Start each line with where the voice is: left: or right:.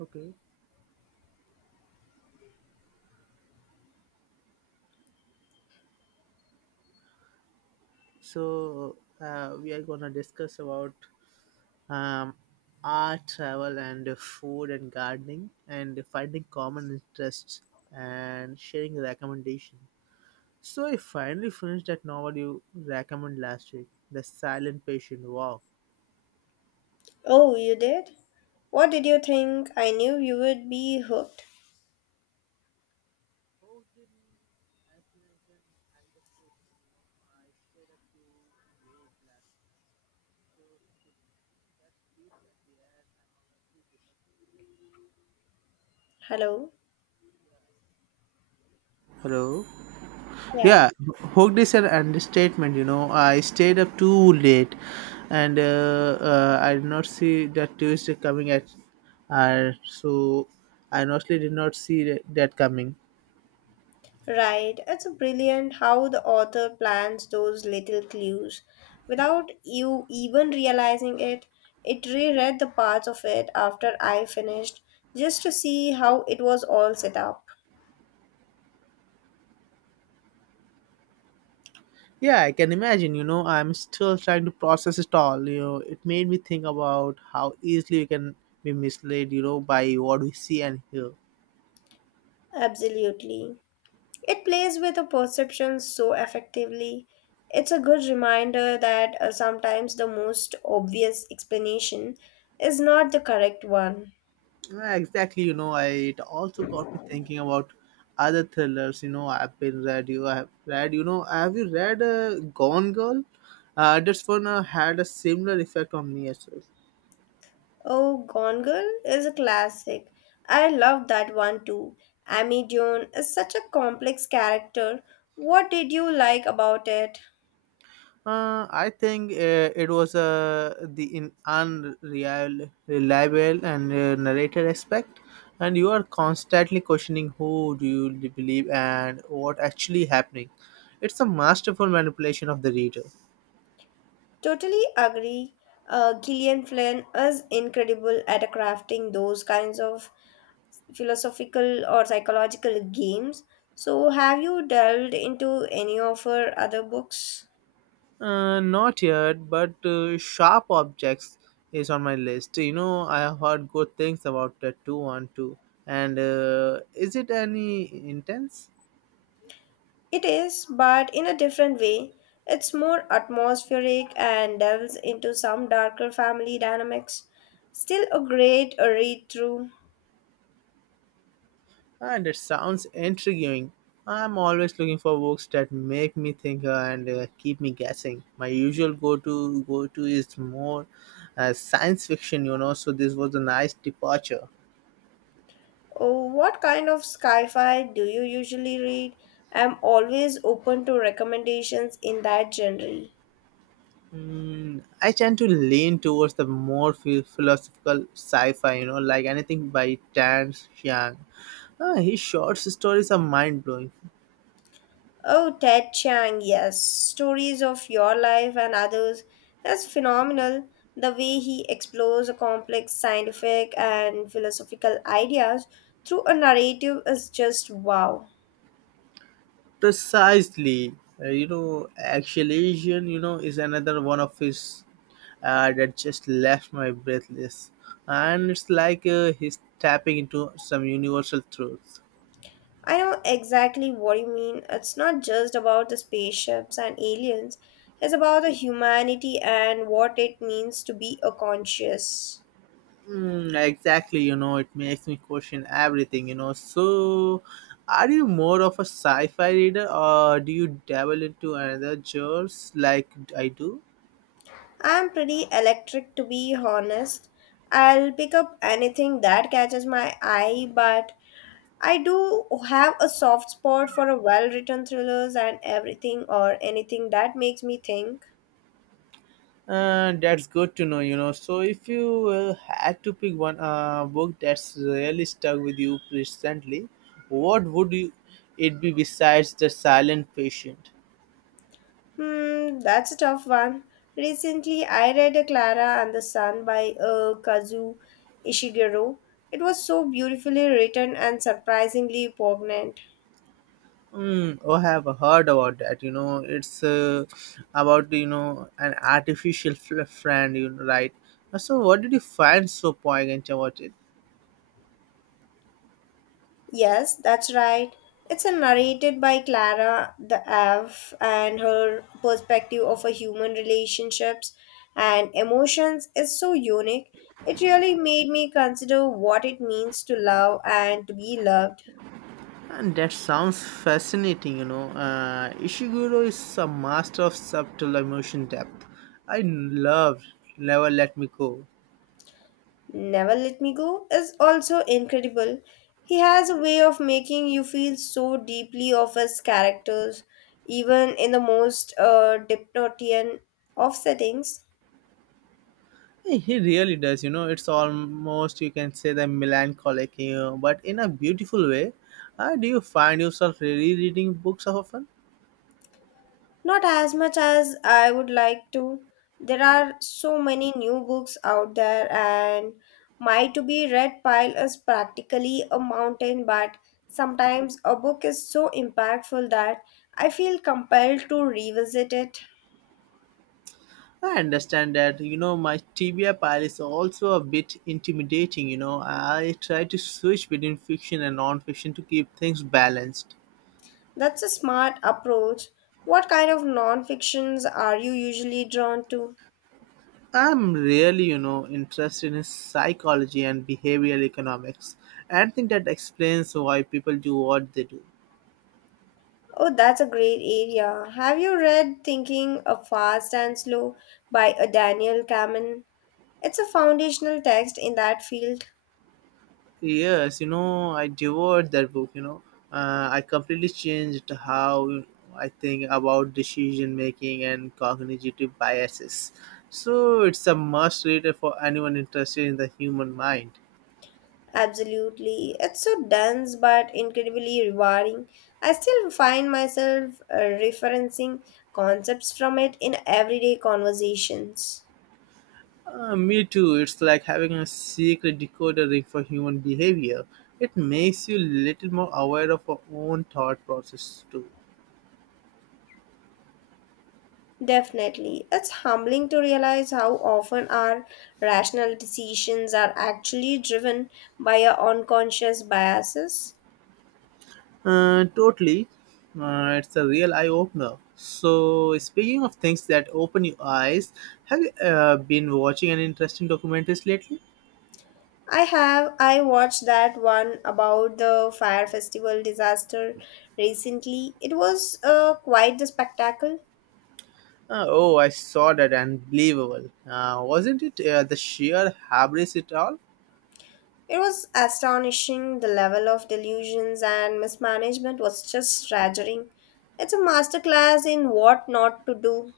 right: Okay, so we are gonna discuss about um, art, travel, and food and gardening, and finding common interests and sharing recommendation. So I finally finished that novel you recommended last week, The Silent Patient. Wow.
left: Oh, you did? What did you think? I knew you would be hooked.
right: Oh, didn't as an understatement, I stayed up too late last night. So to finish, that piece at the end, and honestly did not see that.
left: Hello?
right: Hello.
left: Yeah.
right: Yeah, hooked is an understatement. I stayed up too late and I did not see that Tuesday coming at so I honestly did not see that coming.
left: Right. It's brilliant how the author plants those little clues. Without you even realizing it, it reread the parts of it after I finished just to see how it was all set up.
right: Yeah, I can imagine, I'm still trying to process it all. You know, it made me think about how easily we can be misled, by what we see and hear.
left: Absolutely. It plays with a perception so effectively. It's a good reminder that sometimes the most obvious explanation is not the correct one.
right: Yeah, exactly. You know, I it also got me thinking about other thrillers. You know, I've been read. You, I have read. You know, have you read Gone Girl? This one had a similar effect on me as well.
left: Oh, Gone Girl is a classic. I love that one too. Amy Joan is such a complex character. What did you like about it?
right: I think it was the in unreliable reliable and narrated aspect, and you are constantly questioning who do you believe and what actually happening. It's a masterful manipulation of the reader.
left: Totally agree. Gillian Flynn is incredible at crafting those kinds of philosophical or psychological games. So, have you delved into any of her other books?
right: Not yet, but Sharp Objects is on my list. You know, I have heard good things about the 212. And is it any intense?
left: It is, but in a different way. It's more atmospheric and delves into some darker family dynamics. Still a great read through.
right: And it sounds intriguing. I'm always looking for books that make me think and keep me guessing. My usual go-to is more science fiction, you know. So this was a nice departure.
left: Oh, what kind of sci fi do you usually read? I'm always open to recommendations in that genre.
right: Mm, I tend to lean towards the more philosophical sci-fi, you know, like anything by Tan Chiang. Ah, his short stories are mind-blowing.
left: Oh, Ted Chiang, yes. Stories of Your Life and Others. That's phenomenal. The way he explores a complex scientific and philosophical ideas through a narrative is just wow.
right: Precisely. Uh, you know, Exhalation, is another one of his that just left my breathless, and it's like he's tapping into some universal truths.
left: I know exactly what you mean. It's not just about the spaceships and aliens, it's about the humanity and what it means to be a conscious.
right: Mm, exactly, it makes me question everything, you know. So, are you more of a sci fi reader or do you dabble into another genres like I do?
left: I'm pretty electric to be honest. I'll pick up anything that catches my eye, but I do have a soft spot for a well-written thrillers and everything or anything that makes me think.
right: That's good to know, you know. So, if you had to pick one book that's really stuck with you recently, what would you, it be besides The Silent Patient?
left: Hmm, that's a tough one. Recently, I read a Clara and the Sun by Kazu Ishiguro. It was so beautifully written and surprisingly poignant.
right: Mm, oh, I have heard about that. You know, it's about you know an artificial friend, you know, right? So what did you find so poignant about it?
left: Yes, that's right. It's a narrated by Clara the Ave and her perspective of a human relationships and emotions is so unique. It really made me consider what it means to love and to be loved.
right: And that sounds fascinating. You know, Ishiguro is a master of subtle emotion depth. I love Never Let Me Go.
left: Never Let Me Go is also incredible. He has a way of making you feel so deeply of his characters, even in the most dystopian of settings.
right: Hey, he really does. You know, it's almost you can say the melancholic, you know, but in a beautiful way. Do you find yourself rereading books often?
left: Not as much as I would like to. There are so many new books out there, and my to be read pile is practically a mountain. But sometimes a book is so impactful that I feel compelled to revisit it.
right: I understand that. You know, my TBI pile is also a bit intimidating. You know, I try to switch between fiction and non-fiction to keep things balanced.
left: That's a smart approach. What kind of non fictions are you usually drawn to?
right: I'm really, interested in psychology and behavioral economics, and I think that explains why people do what they do.
left: Oh, that's a great area. Have you read Thinking of Fast and Slow by a Daniel Kamen? It's a foundational text in that field,
right: Yes, I devoured that book. I completely changed how I think about decision making and cognitive biases. So it's a must read for anyone interested in the human mind.
left: absolutely. It's so dense but incredibly rewarding. I still find myself referencing concepts from it in everyday conversations.
right: Me too. It's like having a secret decoder ring for human behavior. It makes you little more aware of your own thought process too.
left: Definitely. It's humbling to realize how often our rational decisions are actually driven by our unconscious biases.
right: Totally. It's a real eye opener. So, speaking of things that open your eyes, have you been watching any interesting documentaries lately?
left: I have. I watched that one about the fire festival disaster recently. It was quite the spectacle.
right: Oh, I saw that. Unbelievable. Wasn't it the sheer hubris it all?
left: It was astonishing. The level of delusions and mismanagement was just staggering. It's a masterclass in what not to do.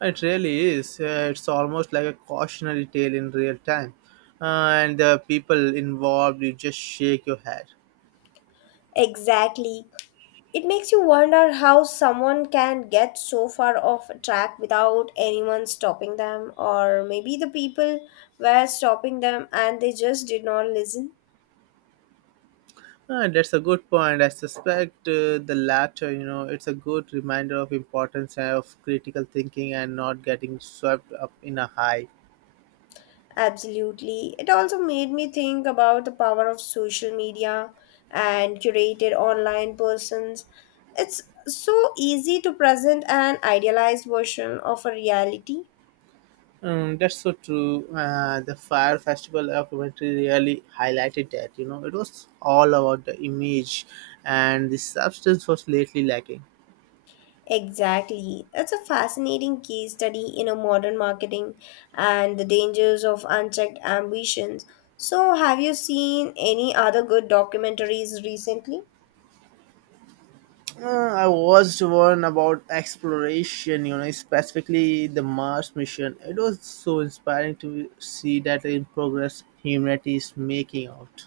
right: It really is. It's almost like a cautionary tale in real time. And the people involved, you just shake your head.
left: Exactly. It makes you wonder how someone can get so far off track without anyone stopping them, or maybe the people were stopping them and they just did not listen.
right: Ah, that's a good point. I suspect the latter, you know, it's a good reminder of importance of critical thinking and not getting swept up in a high.
left: Absolutely. It also made me think about the power of social media and curated online persons. It's so easy to present an idealized version of a reality.
right: That's so true. The Fire Festival documentary really highlighted that, you know, it was all about the image and the substance was lately lacking.
left: Exactly. It's a fascinating case study in a modern marketing and the dangers of unchecked ambitions. So, have you seen any other good documentaries recently?
right: Uh, I watched one about exploration, you know, specifically the Mars mission. It was so inspiring to see that in progress humanity is making out.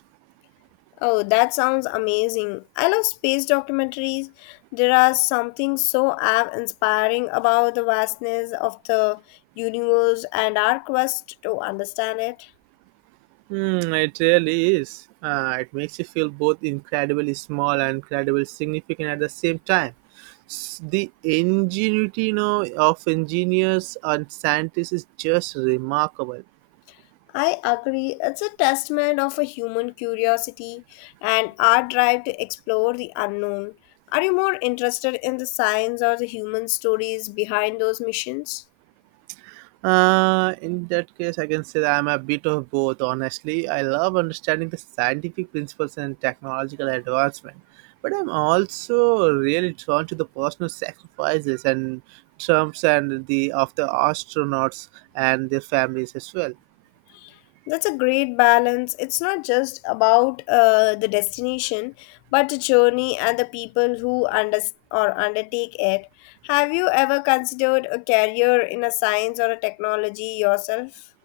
left: Oh, that sounds amazing. I love space documentaries. There are something so awe inspiring about the vastness of the universe and our quest to understand it.
right: Hmm, it really is. It makes you feel both incredibly small and incredibly significant at the same time. The ingenuity you know, of engineers and scientists is just remarkable.
left: I agree. It's a testament of a human curiosity and our drive to explore the unknown. Are you more interested in the science or the human stories behind those missions?
right: In that case, I can say that I'm a bit of both, honestly. I love understanding the scientific principles and technological advancement, but I'm also really drawn to the personal sacrifices and Trumps and the of the astronauts and their families as well.
left: That's a great balance. It's not just about the destination, but the journey and the people who or undertake it. Have you ever considered a career in a science or a technology yourself?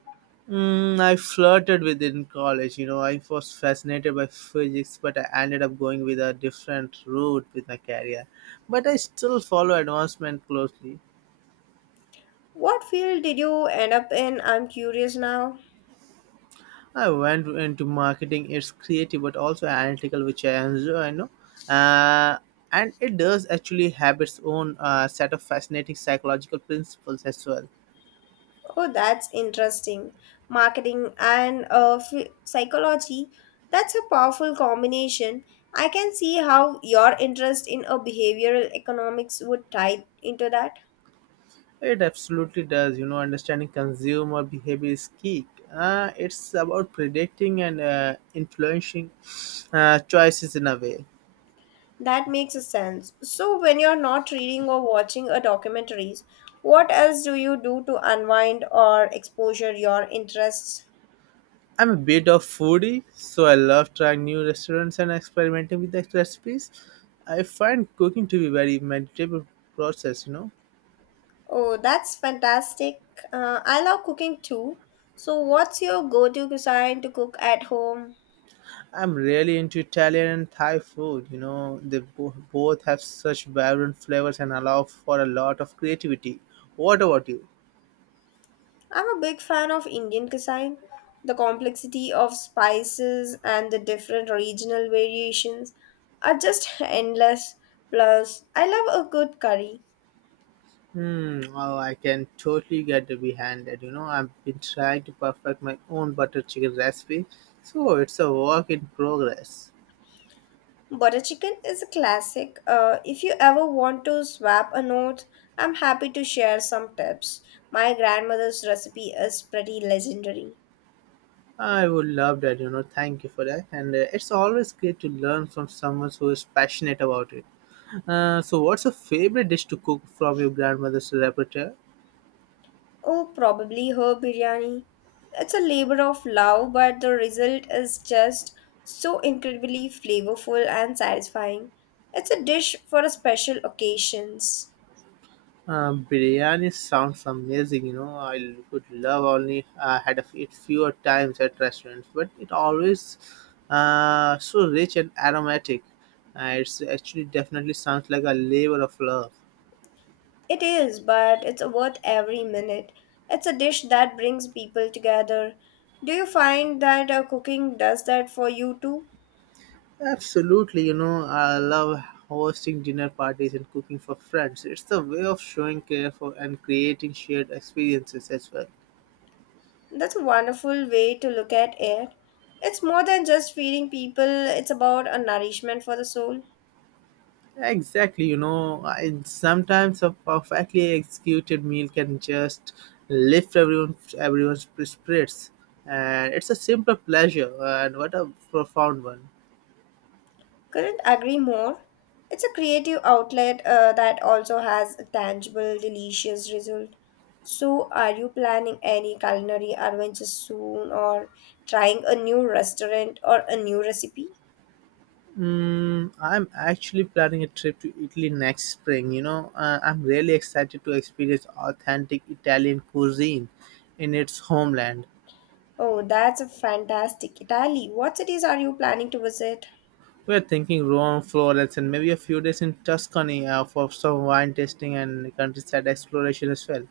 right: Mm, I flirted with it in college, you know. I was fascinated by physics, but I ended up going with a different route with my career. But I still follow advancement closely.
left: What field did you end up in? I'm curious now.
right: I went into marketing. It's creative but also analytical, which I enjoy. I know, uh, and it does actually have its own set of fascinating psychological principles as well.
left: Oh, that's interesting. Marketing and psychology. That's a powerful combination. I can see how your interest in a behavioral economics would tie into that.
right: It absolutely does. You know, understanding consumer behavior is key. It's about predicting and influencing choices in a way.
left: That makes a sense. So, when you're not reading or watching a documentaries, what else do you do to unwind or exposure your interests?
right: I'm a bit of foodie, so I love trying new restaurants and experimenting with the recipes. I find cooking to be very meditative process. You know.
left: Oh, that's fantastic. I love cooking too. So, what's your go-to cuisine to cook at home?
right: I'm really into Italian and Thai food. You know, they both have such vibrant flavors and allow for a lot of creativity. What about you?
left: I'm a big fan of Indian cuisine. The complexity of spices and the different regional variations are just endless. Plus, I love a good curry.
right: Hmm, well, I can totally get behind that. You know, I've been trying to perfect my own butter chicken recipe, so it's a work in progress.
left: Butter chicken is a classic. If you ever want to swap a note, I'm happy to share some tips. My grandmother's recipe is pretty legendary.
right: I would love that, you know. Thank you for that. And it's always great to learn from someone who is passionate about it. So, what's your favorite dish to cook from your grandmother's repertoire?
left: Oh, probably her biryani. It's a labor of love, but the result is just so incredibly flavorful and satisfying. It's a dish for special occasions.
right: Biryani sounds amazing. I would love only had a it fewer times at restaurants, but it always so rich and aromatic. It's actually definitely sounds like a labor of love.
left: It is, but it's worth every minute. It's a dish that brings people together. Do you find that cooking does that for you too?
right: Absolutely, I love hosting dinner parties and cooking for friends. It's the way of showing care for and creating shared experiences as well.
left: That's a wonderful way to look at it. It's more than just feeding people, it's about a nourishment for the soul.
right: Exactly, sometimes a perfectly executed meal can just lift everyone's spirits, and it's a simple pleasure, and what a profound one.
left: Couldn't agree more. It's a creative outlet that also has a tangible, delicious result. So, are you planning any culinary adventures soon or trying a new restaurant or a new recipe?
right: Mm, I'm actually planning a trip to Italy next spring. I'm really excited to experience authentic Italian cuisine in its homeland.
left: Oh, that's a fantastic Italy. What cities are you planning to visit?
right: We're thinking Rome, Florence, and maybe a few days in Tuscany for some wine tasting and countryside exploration as well.